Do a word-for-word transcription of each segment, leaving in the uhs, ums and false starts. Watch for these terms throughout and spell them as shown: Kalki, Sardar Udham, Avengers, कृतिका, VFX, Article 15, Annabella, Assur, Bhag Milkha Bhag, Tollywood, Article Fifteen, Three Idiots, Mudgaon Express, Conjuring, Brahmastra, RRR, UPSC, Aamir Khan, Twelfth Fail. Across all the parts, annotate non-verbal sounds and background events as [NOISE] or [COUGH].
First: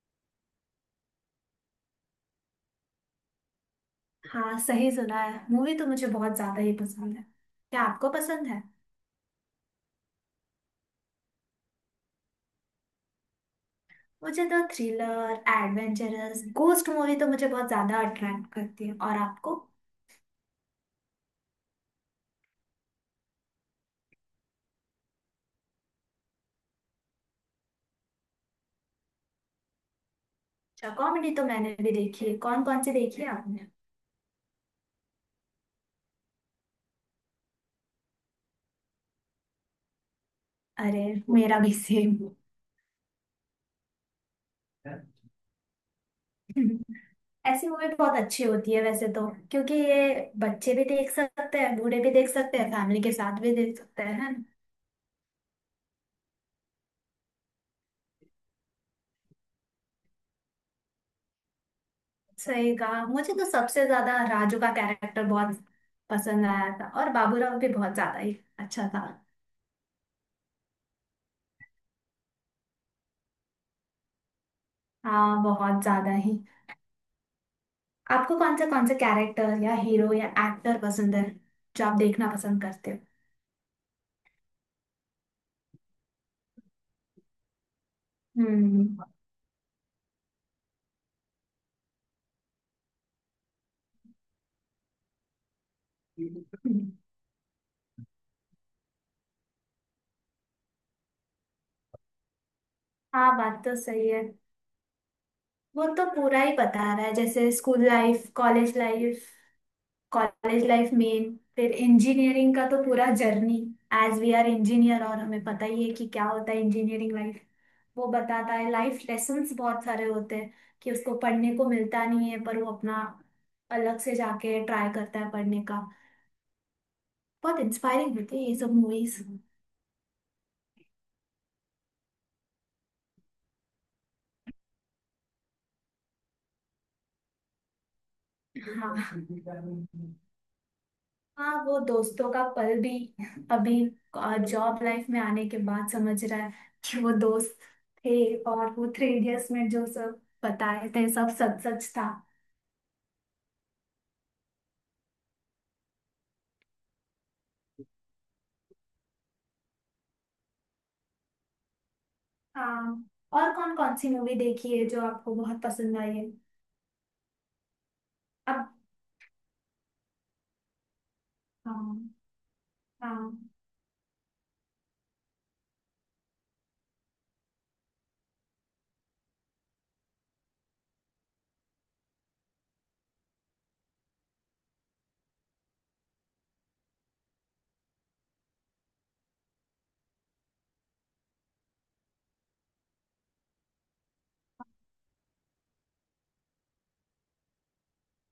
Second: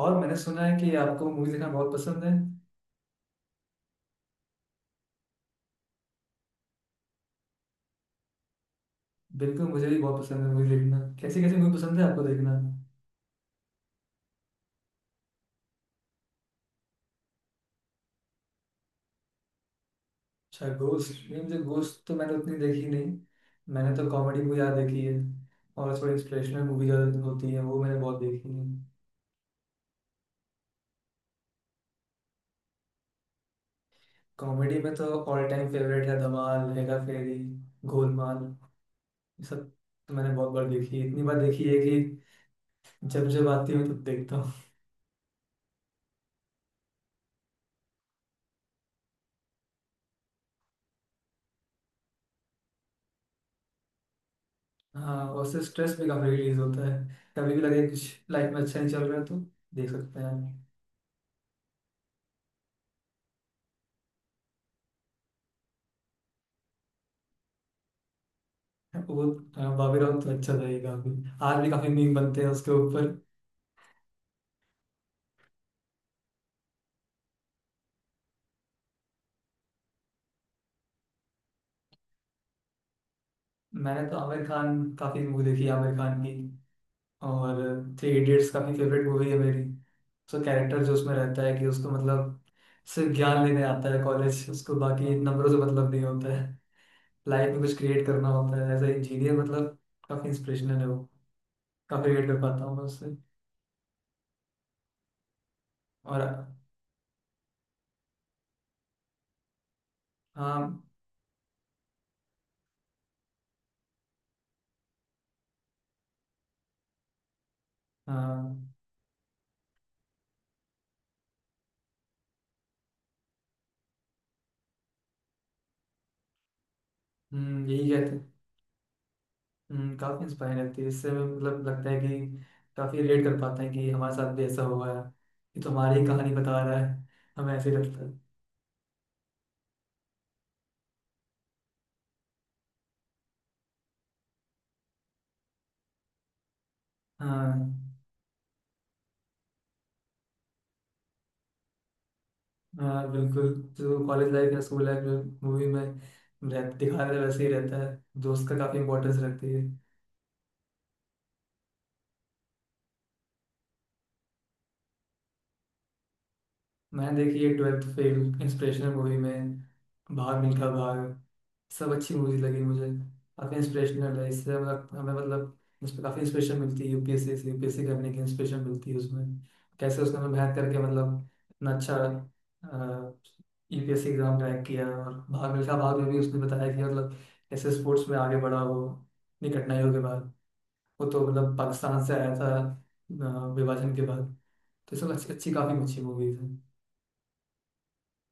और मैंने सुना है कि आपको मूवी देखना बहुत पसंद है। हाँ, सही सुना है। मूवी तो मुझे बहुत ज्यादा ही पसंद है। क्या आपको पसंद है? बिल्कुल मुझे भी बहुत पसंद है मूवी देखना। कैसी कैसी मूवी पसंद है आपको देखना। मुझे तो थ्रिलर एडवेंचरस गोस्ट मूवी तो मुझे बहुत ज्यादा अट्रैक्ट करती है। और आपको? अच्छा गोस्ट नहीं। मुझे गोस्ट तो मैंने उतनी देखी नहीं। मैंने तो कॉमेडी मूवी ज़्यादा देखी है। और थोड़ी इंस्पिरेशनल मूवी ज़्यादा होती है वो मैंने बहुत देखी है। अच्छा, कॉमेडी तो मैंने भी देखी है। कौन कौन सी देखी है आपने? कॉमेडी में तो ऑल टाइम फेवरेट है धमाल, हेरा फेरी, गोलमाल, ये सब तो मैंने बहुत बार देखी अरे, है। इतनी बार मेरा देखी भी है कि सेम। जब जब आती हूँ तब देखता हूँ। [LAUGHS] ऐसी मूवी बहुत अच्छी होती है वैसे तो, क्योंकि ये बच्चे भी देख सकते हैं, बूढ़े भी देख सकते हैं, फैमिली के साथ भी देख सकते हैं, है ना। हाँ और उससे स्ट्रेस भी काफ़ी रिलीज होता है। कभी भी लगे कुछ लाइफ में अच्छा नहीं चल रहा है तो देख सकते हैं। सही कहा। मुझे तो सबसे ज्यादा राजू का कैरेक्टर बहुत पसंद आया था, और बाबूराव भी बहुत ज्यादा ही अच्छा था। वो बॉबी राउंड तो अच्छा था ये काफी। आज भी काफी मीम बनते हैं उसके ऊपर। हाँ, बहुत ज्यादा ही। आपको कौन से कौन से कैरेक्टर या हीरो या एक्टर पसंद है जो आप देखना पसंद करते हो? मैंने तो आमिर खान काफी मूवी देखी है, आमिर खान की। और थ्री इडियट्स काफी हम्म। फेवरेट मूवी है मेरी। उसका कैरेक्टर जो उसमें रहता है कि उसको मतलब सिर्फ ज्ञान लेने आता है कॉलेज, उसको बाकी नंबरों से मतलब नहीं होता है। हम्म। लाइफ में कुछ क्रिएट करना होता है एज ए इंजीनियर, मतलब काफी इंस्पिरेशनल है वो। काफी रिलेट कर पाता हूँ मैं उससे। हाँ, बात तो सही है। वो तो और पूरा ही बता रहा है, जैसे स्कूल लाइफ, कॉलेज लाइफ। हाँ। कॉलेज लाइफ मेन। फिर इंजीनियरिंग का तो पूरा journey. As we are engineer, और हमें पता ही है कि क्या होता है इंजीनियरिंग लाइफ। वो बताता हाँ। है, लाइफ लेसन्स बहुत सारे होते हैं कि उसको पढ़ने को मिलता नहीं है, पर वो अपना अलग से जाके ट्राई करता है पढ़ने का। बहुत हम्म, यही इंस्पायरिंग कहते। होती है ये सब मूवीज। हम्म, काफी इंस्पायरिंग लगती है इससे। मतलब लगता है कि काफी रिलेट कर पाते हैं कि हमारे साथ भी ऐसा हुआ है। ये तो हमारी ही कहानी बता रहा है। हमें ऐसे ही लगता है। हाँ। हाँ, वो दोस्तों का पल भी अभी जॉब लाइफ में आने के बाद समझ रहा है कि वो दोस्त हाँ। थे, और वो थ्री इडियट्स में जो सब बताए थे, सब सच सच था। हाँ बिल्कुल। जो कॉलेज लाइफ या स्कूल लाइफ में मूवी में रह, दिखा रहे वैसे ही रहता है। दोस्त का काफी इंपॉर्टेंस रखती है। हाँ। और कौन कौन सी मूवी देखी है जो आपको बहुत पसंद आई है? मैंने देखी है ट्वेल्थ फेल अब। इंस्पिरेशनल मूवी में। भाग मिल्खा भाग। सब हाँ। अच्छी मूवीज लगी मुझे। हाँ। काफ़ी इंस्पिरेशनल है इससे मतलब। हमें मतलब उसमें काफ़ी इंस्पिरेशन मिलती है। यूपीएससी से यूपीएससी करने की इंस्पिरेशन मिलती है उसमें। कैसे उसने हमें मेहनत करके मतलब इतना अच्छा यूपीएससी एग्जाम क्रैक किया। और भाग मिल्खा भाग में भी उसने बताया कि मतलब कैसे स्पोर्ट्स में आगे बढ़ा वो, इतनी कठिनाइयों के बाद। वो तो मतलब पाकिस्तान से आया था अ, विभाजन के बाद। तो सब अच्छी अच्छी काफ़ी अच्छी मूवीज हैं।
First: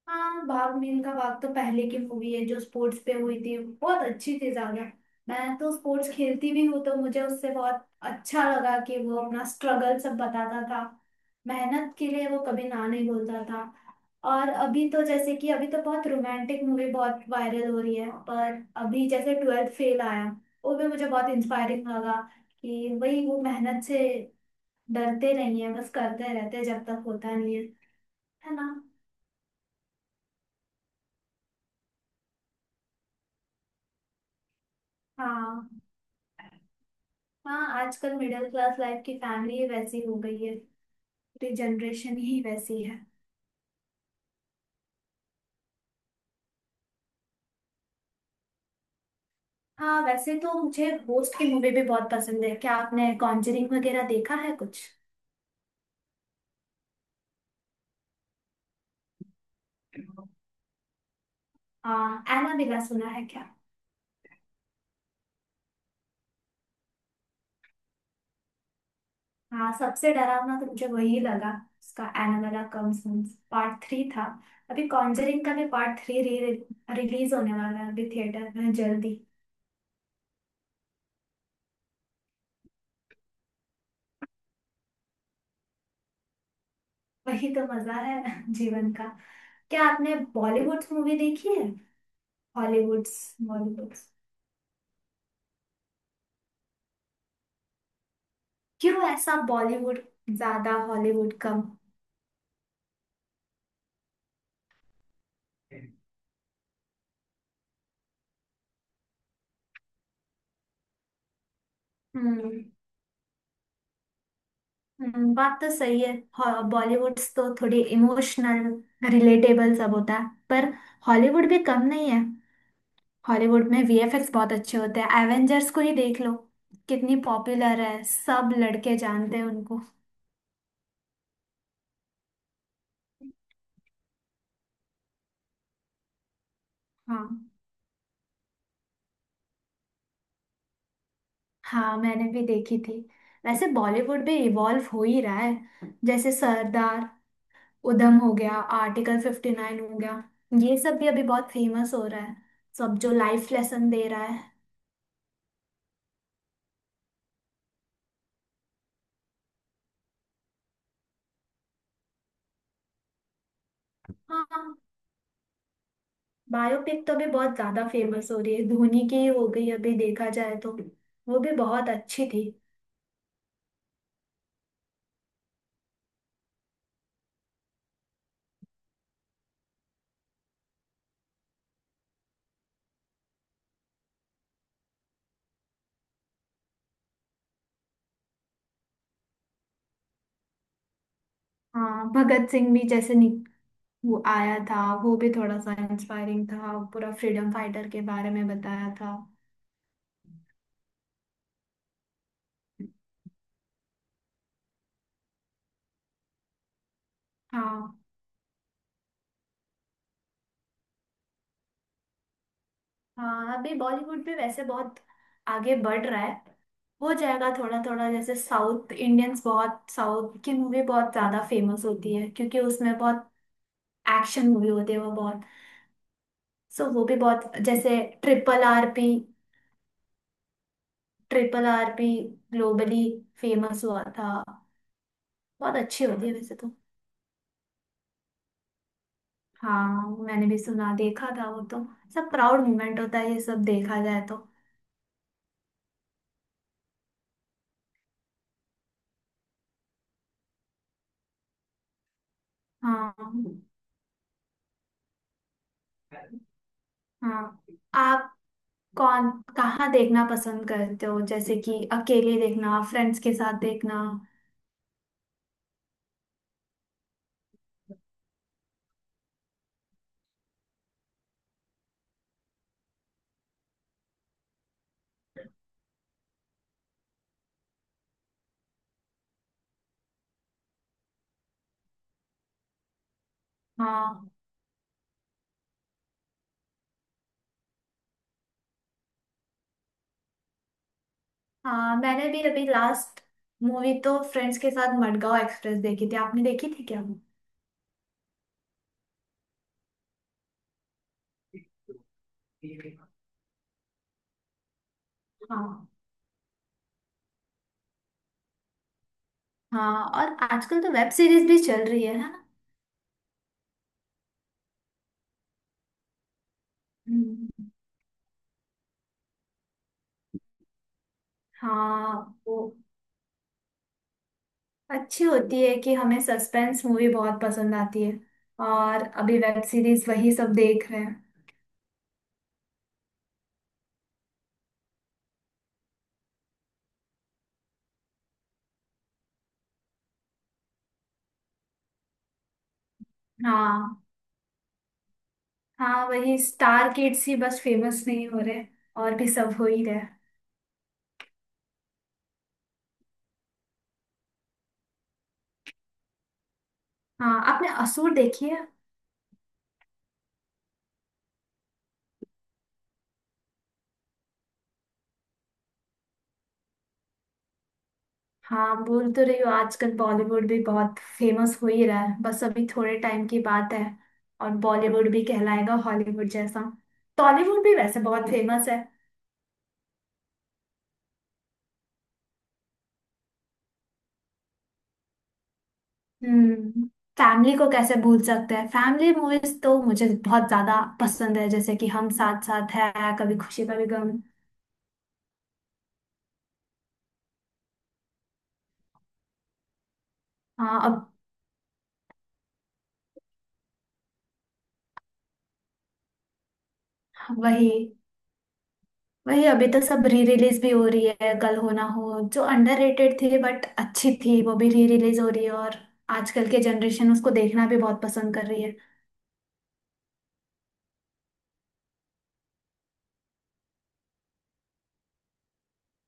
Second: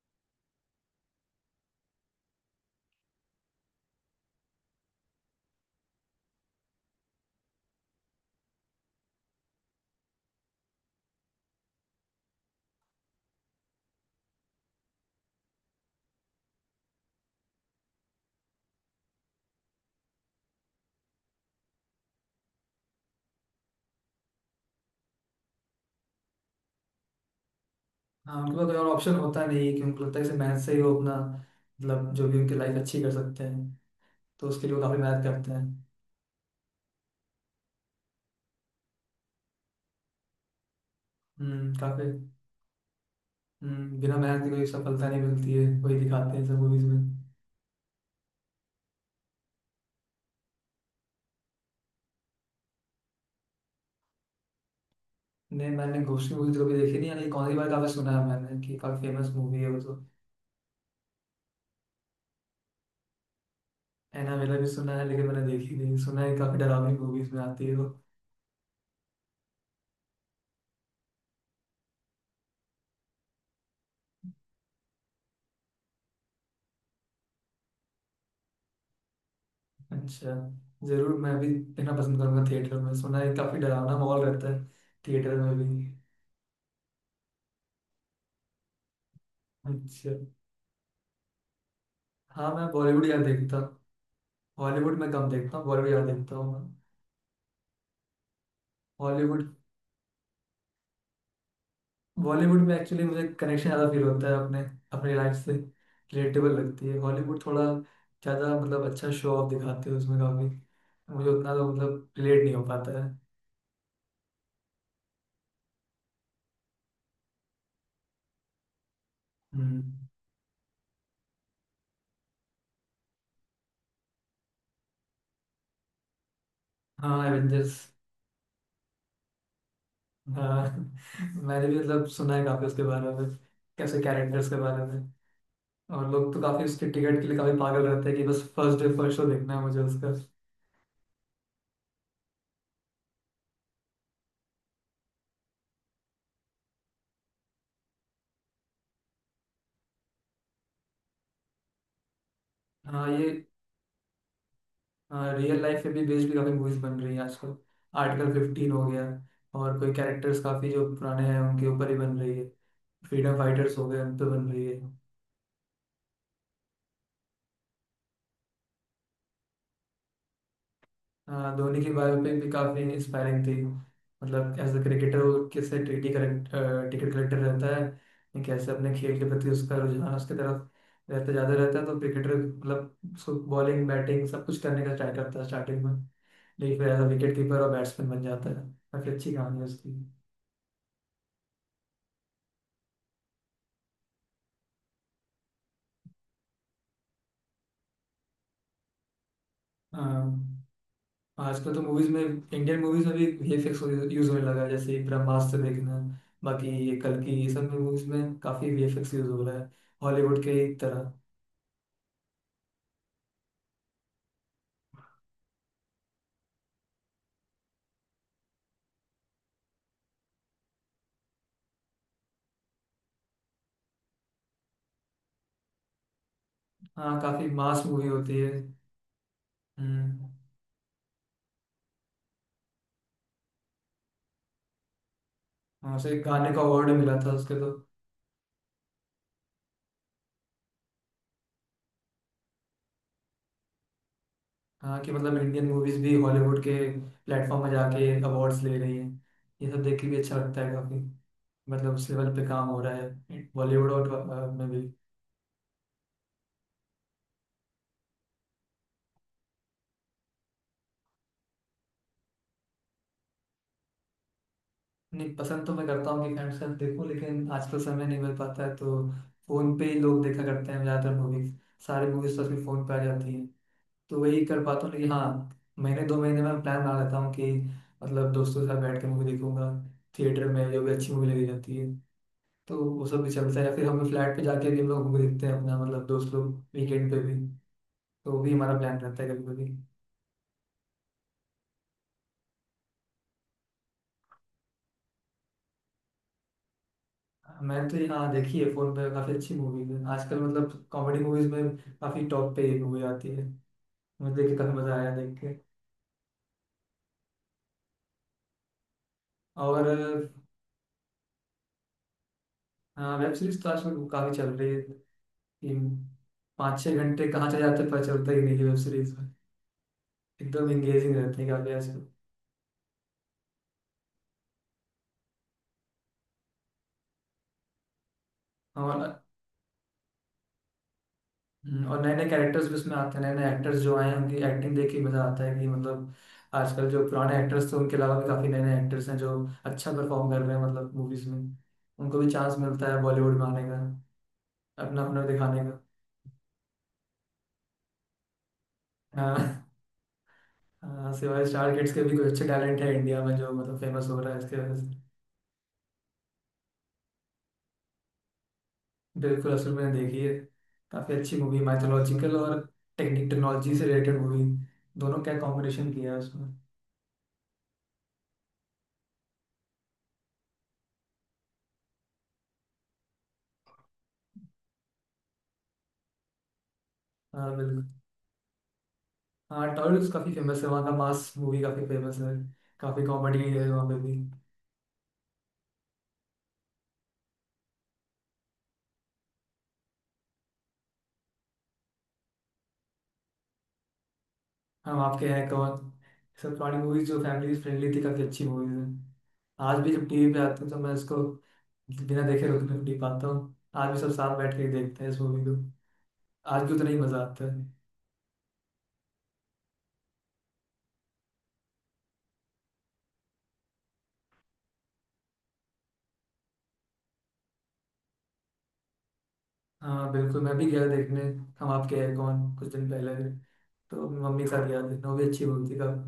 हाँ, भाग मिल्खा भाग तो पहले की मूवी है जो स्पोर्ट्स पे हुई थी। बहुत अच्छी थी ज्यादा। मैं तो स्पोर्ट्स खेलती भी हूँ, तो मुझे उससे बहुत अच्छा लगा कि वो अपना स्ट्रगल सब बताता था। मेहनत के लिए वो कभी ना नहीं बोलता था। और अभी तो, जैसे कि अभी तो बहुत रोमांटिक मूवी बहुत वायरल हो रही है, पर अभी जैसे ट्वेल्थ फेल आया, वो भी मुझे बहुत इंस्पायरिंग लगा। कि वही, वो मेहनत से डरते नहीं है, बस करते रहते हैं जब तक होता नहीं है। हाँ है उनके पास ना। कोई और ऑप्शन होता नहीं है। कि उनको लगता है कि सिर्फ मेहनत से ही वो अपना मतलब जो भी उनकी लाइफ अच्छी कर सकते हैं, तो उसके लिए वो काफी मेहनत करते हैं। हाँ। हाँ, आजकल मिडिल क्लास लाइफ की फैमिली ही वैसी हो गई है। पूरी हम्म काफी। जनरेशन ही वैसी है। हम्म बिना मेहनत के कोई सफलता नहीं मिलती है। वही दिखाते हैं सब मूवीज में। हाँ, वैसे तो मुझे होस्ट की मूवी भी बहुत पसंद है। क्या आपने कॉन्जरिंग वगैरह देखा है कुछ? नहीं, मैंने गोश्ती मूवी तो कभी देखी नहीं। यानी कौन सी बार काफी सुना है मैंने कि काफी फेमस मूवी है वो तो। हाँ, एनाबेला सुना है क्या? एनाबेला भी सुना है लेकिन मैंने देखी नहीं। सुना है काफी डरावनी मूवीज में आती है वो। हाँ, सबसे डरावना तो मुझे वही लगा। उसका एनाबेला कम्स पार्ट थ्री था। अभी कॉन्जरिंग का भी पार्ट थ्री री, रिलीज होने वाला है अभी थिएटर में जल्दी। अच्छा। जरूर मैं भी देखना पसंद करूंगा। थिएटर में सुना है काफी डरावना माहौल रहता है थिएटर में भी। वही तो मजा है [LAUGHS] जीवन का। क्या अच्छा। आपने बॉलीवुड मूवी देखी है? हाँ मैं बॉलीवुड हॉलीवुड्स, यार देखता हूँ। बॉलीवुड। हॉलीवुड में कम देखता हूँ, बॉलीवुड यार देखता हूँ मैं। क्यों ऐसा, हॉलीवुड। बॉलीवुड ज्यादा हॉलीवुड कम? बॉलीवुड में एक्चुअली मुझे कनेक्शन ज़्यादा फील होता है अपने, अपनी लाइफ से रिलेटेबल लगती है। हॉलीवुड थोड़ा ज़्यादा मतलब अच्छा शो ऑफ दिखाते हैं उसमें काफ़ी। मुझे उतना तो मतलब रिलेट नहीं हम्म। हो पाता है। हम्म, बात तो सही है। हॉ- बॉलीवुड्स तो थोड़े इमोशनल, रिलेटेबल हम्म। सब होता है, पर हॉलीवुड भी कम नहीं है। हॉलीवुड में वीएफएक्स बहुत अच्छे होते हैं, एवेंजर्स को ही देख लो, कितनी हाँ एवेंजर्स। पॉपुलर है, सब लड़के जानते हैं उनको। हाँ [LAUGHS] मैंने भी मतलब सुना है काफ़ी उसके बारे में, कैसे कैरेक्टर्स के बारे में। और लोग तो काफ़ी उसके टिकट के लिए हाँ। काफ़ी पागल रहते हैं कि बस फर्स्ट डे फर्स्ट शो देखना है मुझे उसका। हाँ, मैंने भी देखी थी। वैसे बॉलीवुड भी इवॉल्व हो ही रहा है, जैसे सरदार उधम हो गया, आर्टिकल फिफ्टी नाइन हो गया, ये सब भी अभी बहुत फेमस हो रहा है, सब हाँ जो ये। लाइफ लेसन दे रहा है। हाँ रियल लाइफ पे भी बेस्ड भी काफी मूवीज बन रही है आजकल। आर्टिकल फिफ्टीन हो गया। और कोई कैरेक्टर्स काफी जो पुराने हैं उनके ऊपर ही बन रही है। फ्रीडम फाइटर्स हो गए उन पे बन रही हाँ। है। बायोपिक तो अभी बहुत ज्यादा फेमस हो रही है। धोनी की ही हो गई अभी, देखा जाए तो। वो भी हाँ धोनी बहुत की अच्छी बायोपिक थी। भी काफी इंस्पायरिंग थी। मतलब एज अ क्रिकेटर, वो कैसे टिकट टिकट कलेक्टर रहता है। या कैसे अपने खेल के प्रति उसका रुझान उसकी तरफ रहता, ज्यादा रहता है। तो क्रिकेटर मतलब उसको बॉलिंग बैटिंग सब कुछ करने का ट्राई करता है स्टार्टिंग में। लेकिन फिर एज अ विकेट कीपर और बैट्समैन बन जाता है। काफी अच्छी कहानी है उसकी। हाँ, भगत सिंह भी जैसे नि वो आया था, वो भी थोड़ा सा इंस्पायरिंग था। पूरा फ्रीडम फाइटर के बारे में बताया था। हाँ आजकल तो मूवीज में, इंडियन मूवीज में भी वीएफएक्स यूज होने लगा है। जैसे ब्रह्मास्त्र देखना, बाकी ये कल्कि, ये सब में हाँ। मूवीज में काफी वीएफएक्स यूज हो रहा है, हॉलीवुड के एक तरह। हाँ, अभी बॉलीवुड भी वैसे बहुत आगे बढ़ रहा है। हो जाएगा थोड़ा थोड़ा, जैसे साउथ इंडियंस बहुत, साउथ की मूवी बहुत ज्यादा फेमस होती है, क्योंकि उसमें बहुत एक्शन मूवी होती है वो बहुत। सो वो भी हाँ काफी बहुत, मास जैसे मूवी होती है। Triple R P. हम्म। Triple R P globally famous हुआ था। बहुत हाँ अच्छी उसे होती है गाने वैसे का तो। अवार्ड मिला था उसके तो। हाँ, मैंने भी सुना, देखा था वो तो। सब प्राउड मोमेंट होता है ये, सब देखा जाए तो। हाँ कि मतलब इंडियन मूवीज भी हॉलीवुड के प्लेटफॉर्म में जाके अवार्ड्स ले रही हैं। ये सब देख के भी अच्छा लगता है काफी। मतलब उस लेवल पे काम हो रहा हाँ। है बॉलीवुड और अ, में भी। हाँ, आप कौन, कहाँ देखना पसंद करते हो, जैसे कि अकेले देखना, फ्रेंड्स के साथ देखना? नहीं, पसंद तो मैं करता हूँ कि फ्रेंड्स के साथ देखूं। लेकिन आजकल समय नहीं मिल पाता है तो फोन पे ही लोग देखा करते हैं ज्यादातर मूवीज। सारी मूवीज तो आजकल फोन पे आ जाती हैं, तो वही कर पाता हूँ। लेकिन हाँ, महीने दो महीने में प्लान बना लेता हूँ कि मतलब दोस्तों के साथ बैठ के मूवी देखूंगा। थिएटर में जो भी अच्छी मूवी लगी जाती है तो वो सब भी चलता है। या फिर हम हाँ। फ्लैट पे जाके भी हम लोग मूवी देखते हैं अपना, मतलब दोस्त लोग वीकेंड पे भी। तो वो भी हमारा प्लान रहता है कभी कभी। हाँ, मैंने भी अभी लास्ट मूवी तो फ्रेंड्स के साथ मडगांव एक्सप्रेस देखी थी। आपने देखी थी क्या वो? मैंने तो ये हाँ देखी है फोन पे। काफी अच्छी मूवीज है आजकल, मतलब कॉमेडी मूवीज में काफी टॉप पे ये मूवी आती है। मुझे देख के काफी मजा आया देख के। हाँ। और हाँ, और आजकल तो वेब सीरीज भी चल रही है है ना? हाँ, वेब सीरीज तो आजकल काफी चल रही है। तीन पाँच छह घंटे कहाँ चले हम्म। जाते हैं पता चलता ही नहीं है वेब सीरीज में। एकदम एंगेजिंग रहते हैं काफी आजकल। हाँ, वो अच्छी होती है कि हमें सस्पेंस मूवी बहुत पसंद आती है, और और अभी वेब सीरीज वही सब देख रहे हैं। हम्म, और नए नए कैरेक्टर्स भी उसमें आते हैं। नए नए एक्टर्स जो आए हैं उनकी एक्टिंग देख के मजा आता है। कि मतलब आजकल जो पुराने एक्टर्स थे उनके अलावा भी काफी नए नए एक्टर्स हैं जो अच्छा परफॉर्म कर रहे हैं, मतलब मूवीज में। उनको भी चांस मिलता है बॉलीवुड में आने का, हाँ। अपना अपना दिखाने का। हाँ, वही स्टार किड्स ही बस फेमस नहीं हो रहे, और भी सब हो हाँ। ही रहे। हाँ, सिवाय स्टार किड्स के भी कुछ अच्छे टैलेंट है इंडिया में जो मतलब फेमस हो रहा है इसके वजह से। हाँ, आपने असूर देखी है? बिल्कुल असल मैंने देखी है। काफी अच्छी मूवी, माइथोलॉजिकल और टेक्निक टेक्नोलॉजी से रिलेटेड मूवी, दोनों का कॉम्बिनेशन किया है उसमें। हाँ, बोल तो रही हो आजकल बॉलीवुड भी बहुत फेमस हो ही रहा है, बस अभी थोड़े टाइम की बात है, और बॉलीवुड भी कहलाएगा हॉलीवुड जैसा। हाँ टॉलीवुड भी बिल्कुल। वैसे बहुत फेमस है। हाँ टॉलीवुड तो काफी फेमस है। वहाँ का मास मूवी काफी फेमस है। काफी कॉमेडी है वहाँ पे भी। हम्म। फैमिली को कैसे भूल सकते हैं? फैमिली मूवीज तो मुझे बहुत ज्यादा पसंद है, जैसे कि हम साथ साथ है, कभी खुशी कभी गम। हम आपके हैं कौन, सब पुरानी मूवीज जो फैमिली फ्रेंडली थी काफी अच्छी मूवीज है। आज भी जब टीवी पे आती है तो हाँ। मैं अब इसको बिना देखे रुक नहीं नहीं पाता हूँ। आज भी सब साथ बैठ के ही देखते हैं इस मूवी को। आज भी उतना ही मजा आता है। वही। वही अभी तो सब री रिलीज भी हो रही है, कल हो ना हो जो अंडररेटेड थी बट अच्छी थी वो भी री रिलीज हो रही है, और आजकल के जनरेशन उसको देखना भी बहुत पसंद कर रही है। हाँ बिल्कुल मैं भी गया देखने। हम आपके हैं कौन कुछ दिन पहले। तो मम्मी के साथ गया देखना, वो भी अच्छी मूवी थी काफी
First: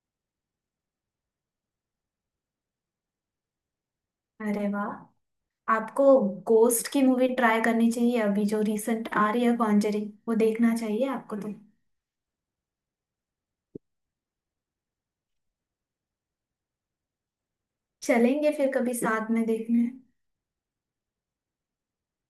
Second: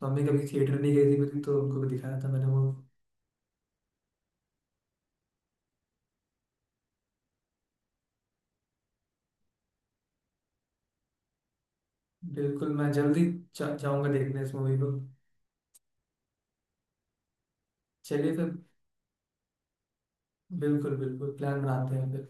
तो। मम्मी कभी थिएटर नहीं गई थी मेरी, तो उनको भी दिखाया था मैंने वो। अरे वाह! आपको गोस्ट की मूवी ट्राई करनी चाहिए, अभी जो रिसेंट आ रही है कॉन्जरिंग वो देखना चाहिए आपको तो। बिल्कुल मैं जल्दी जा, जाऊंगा देखने इस मूवी को। चलिए चलेंगे फिर। फिर कभी साथ में देखने। बिल्कुल बिल्कुल प्लान बनाते हैं फिर।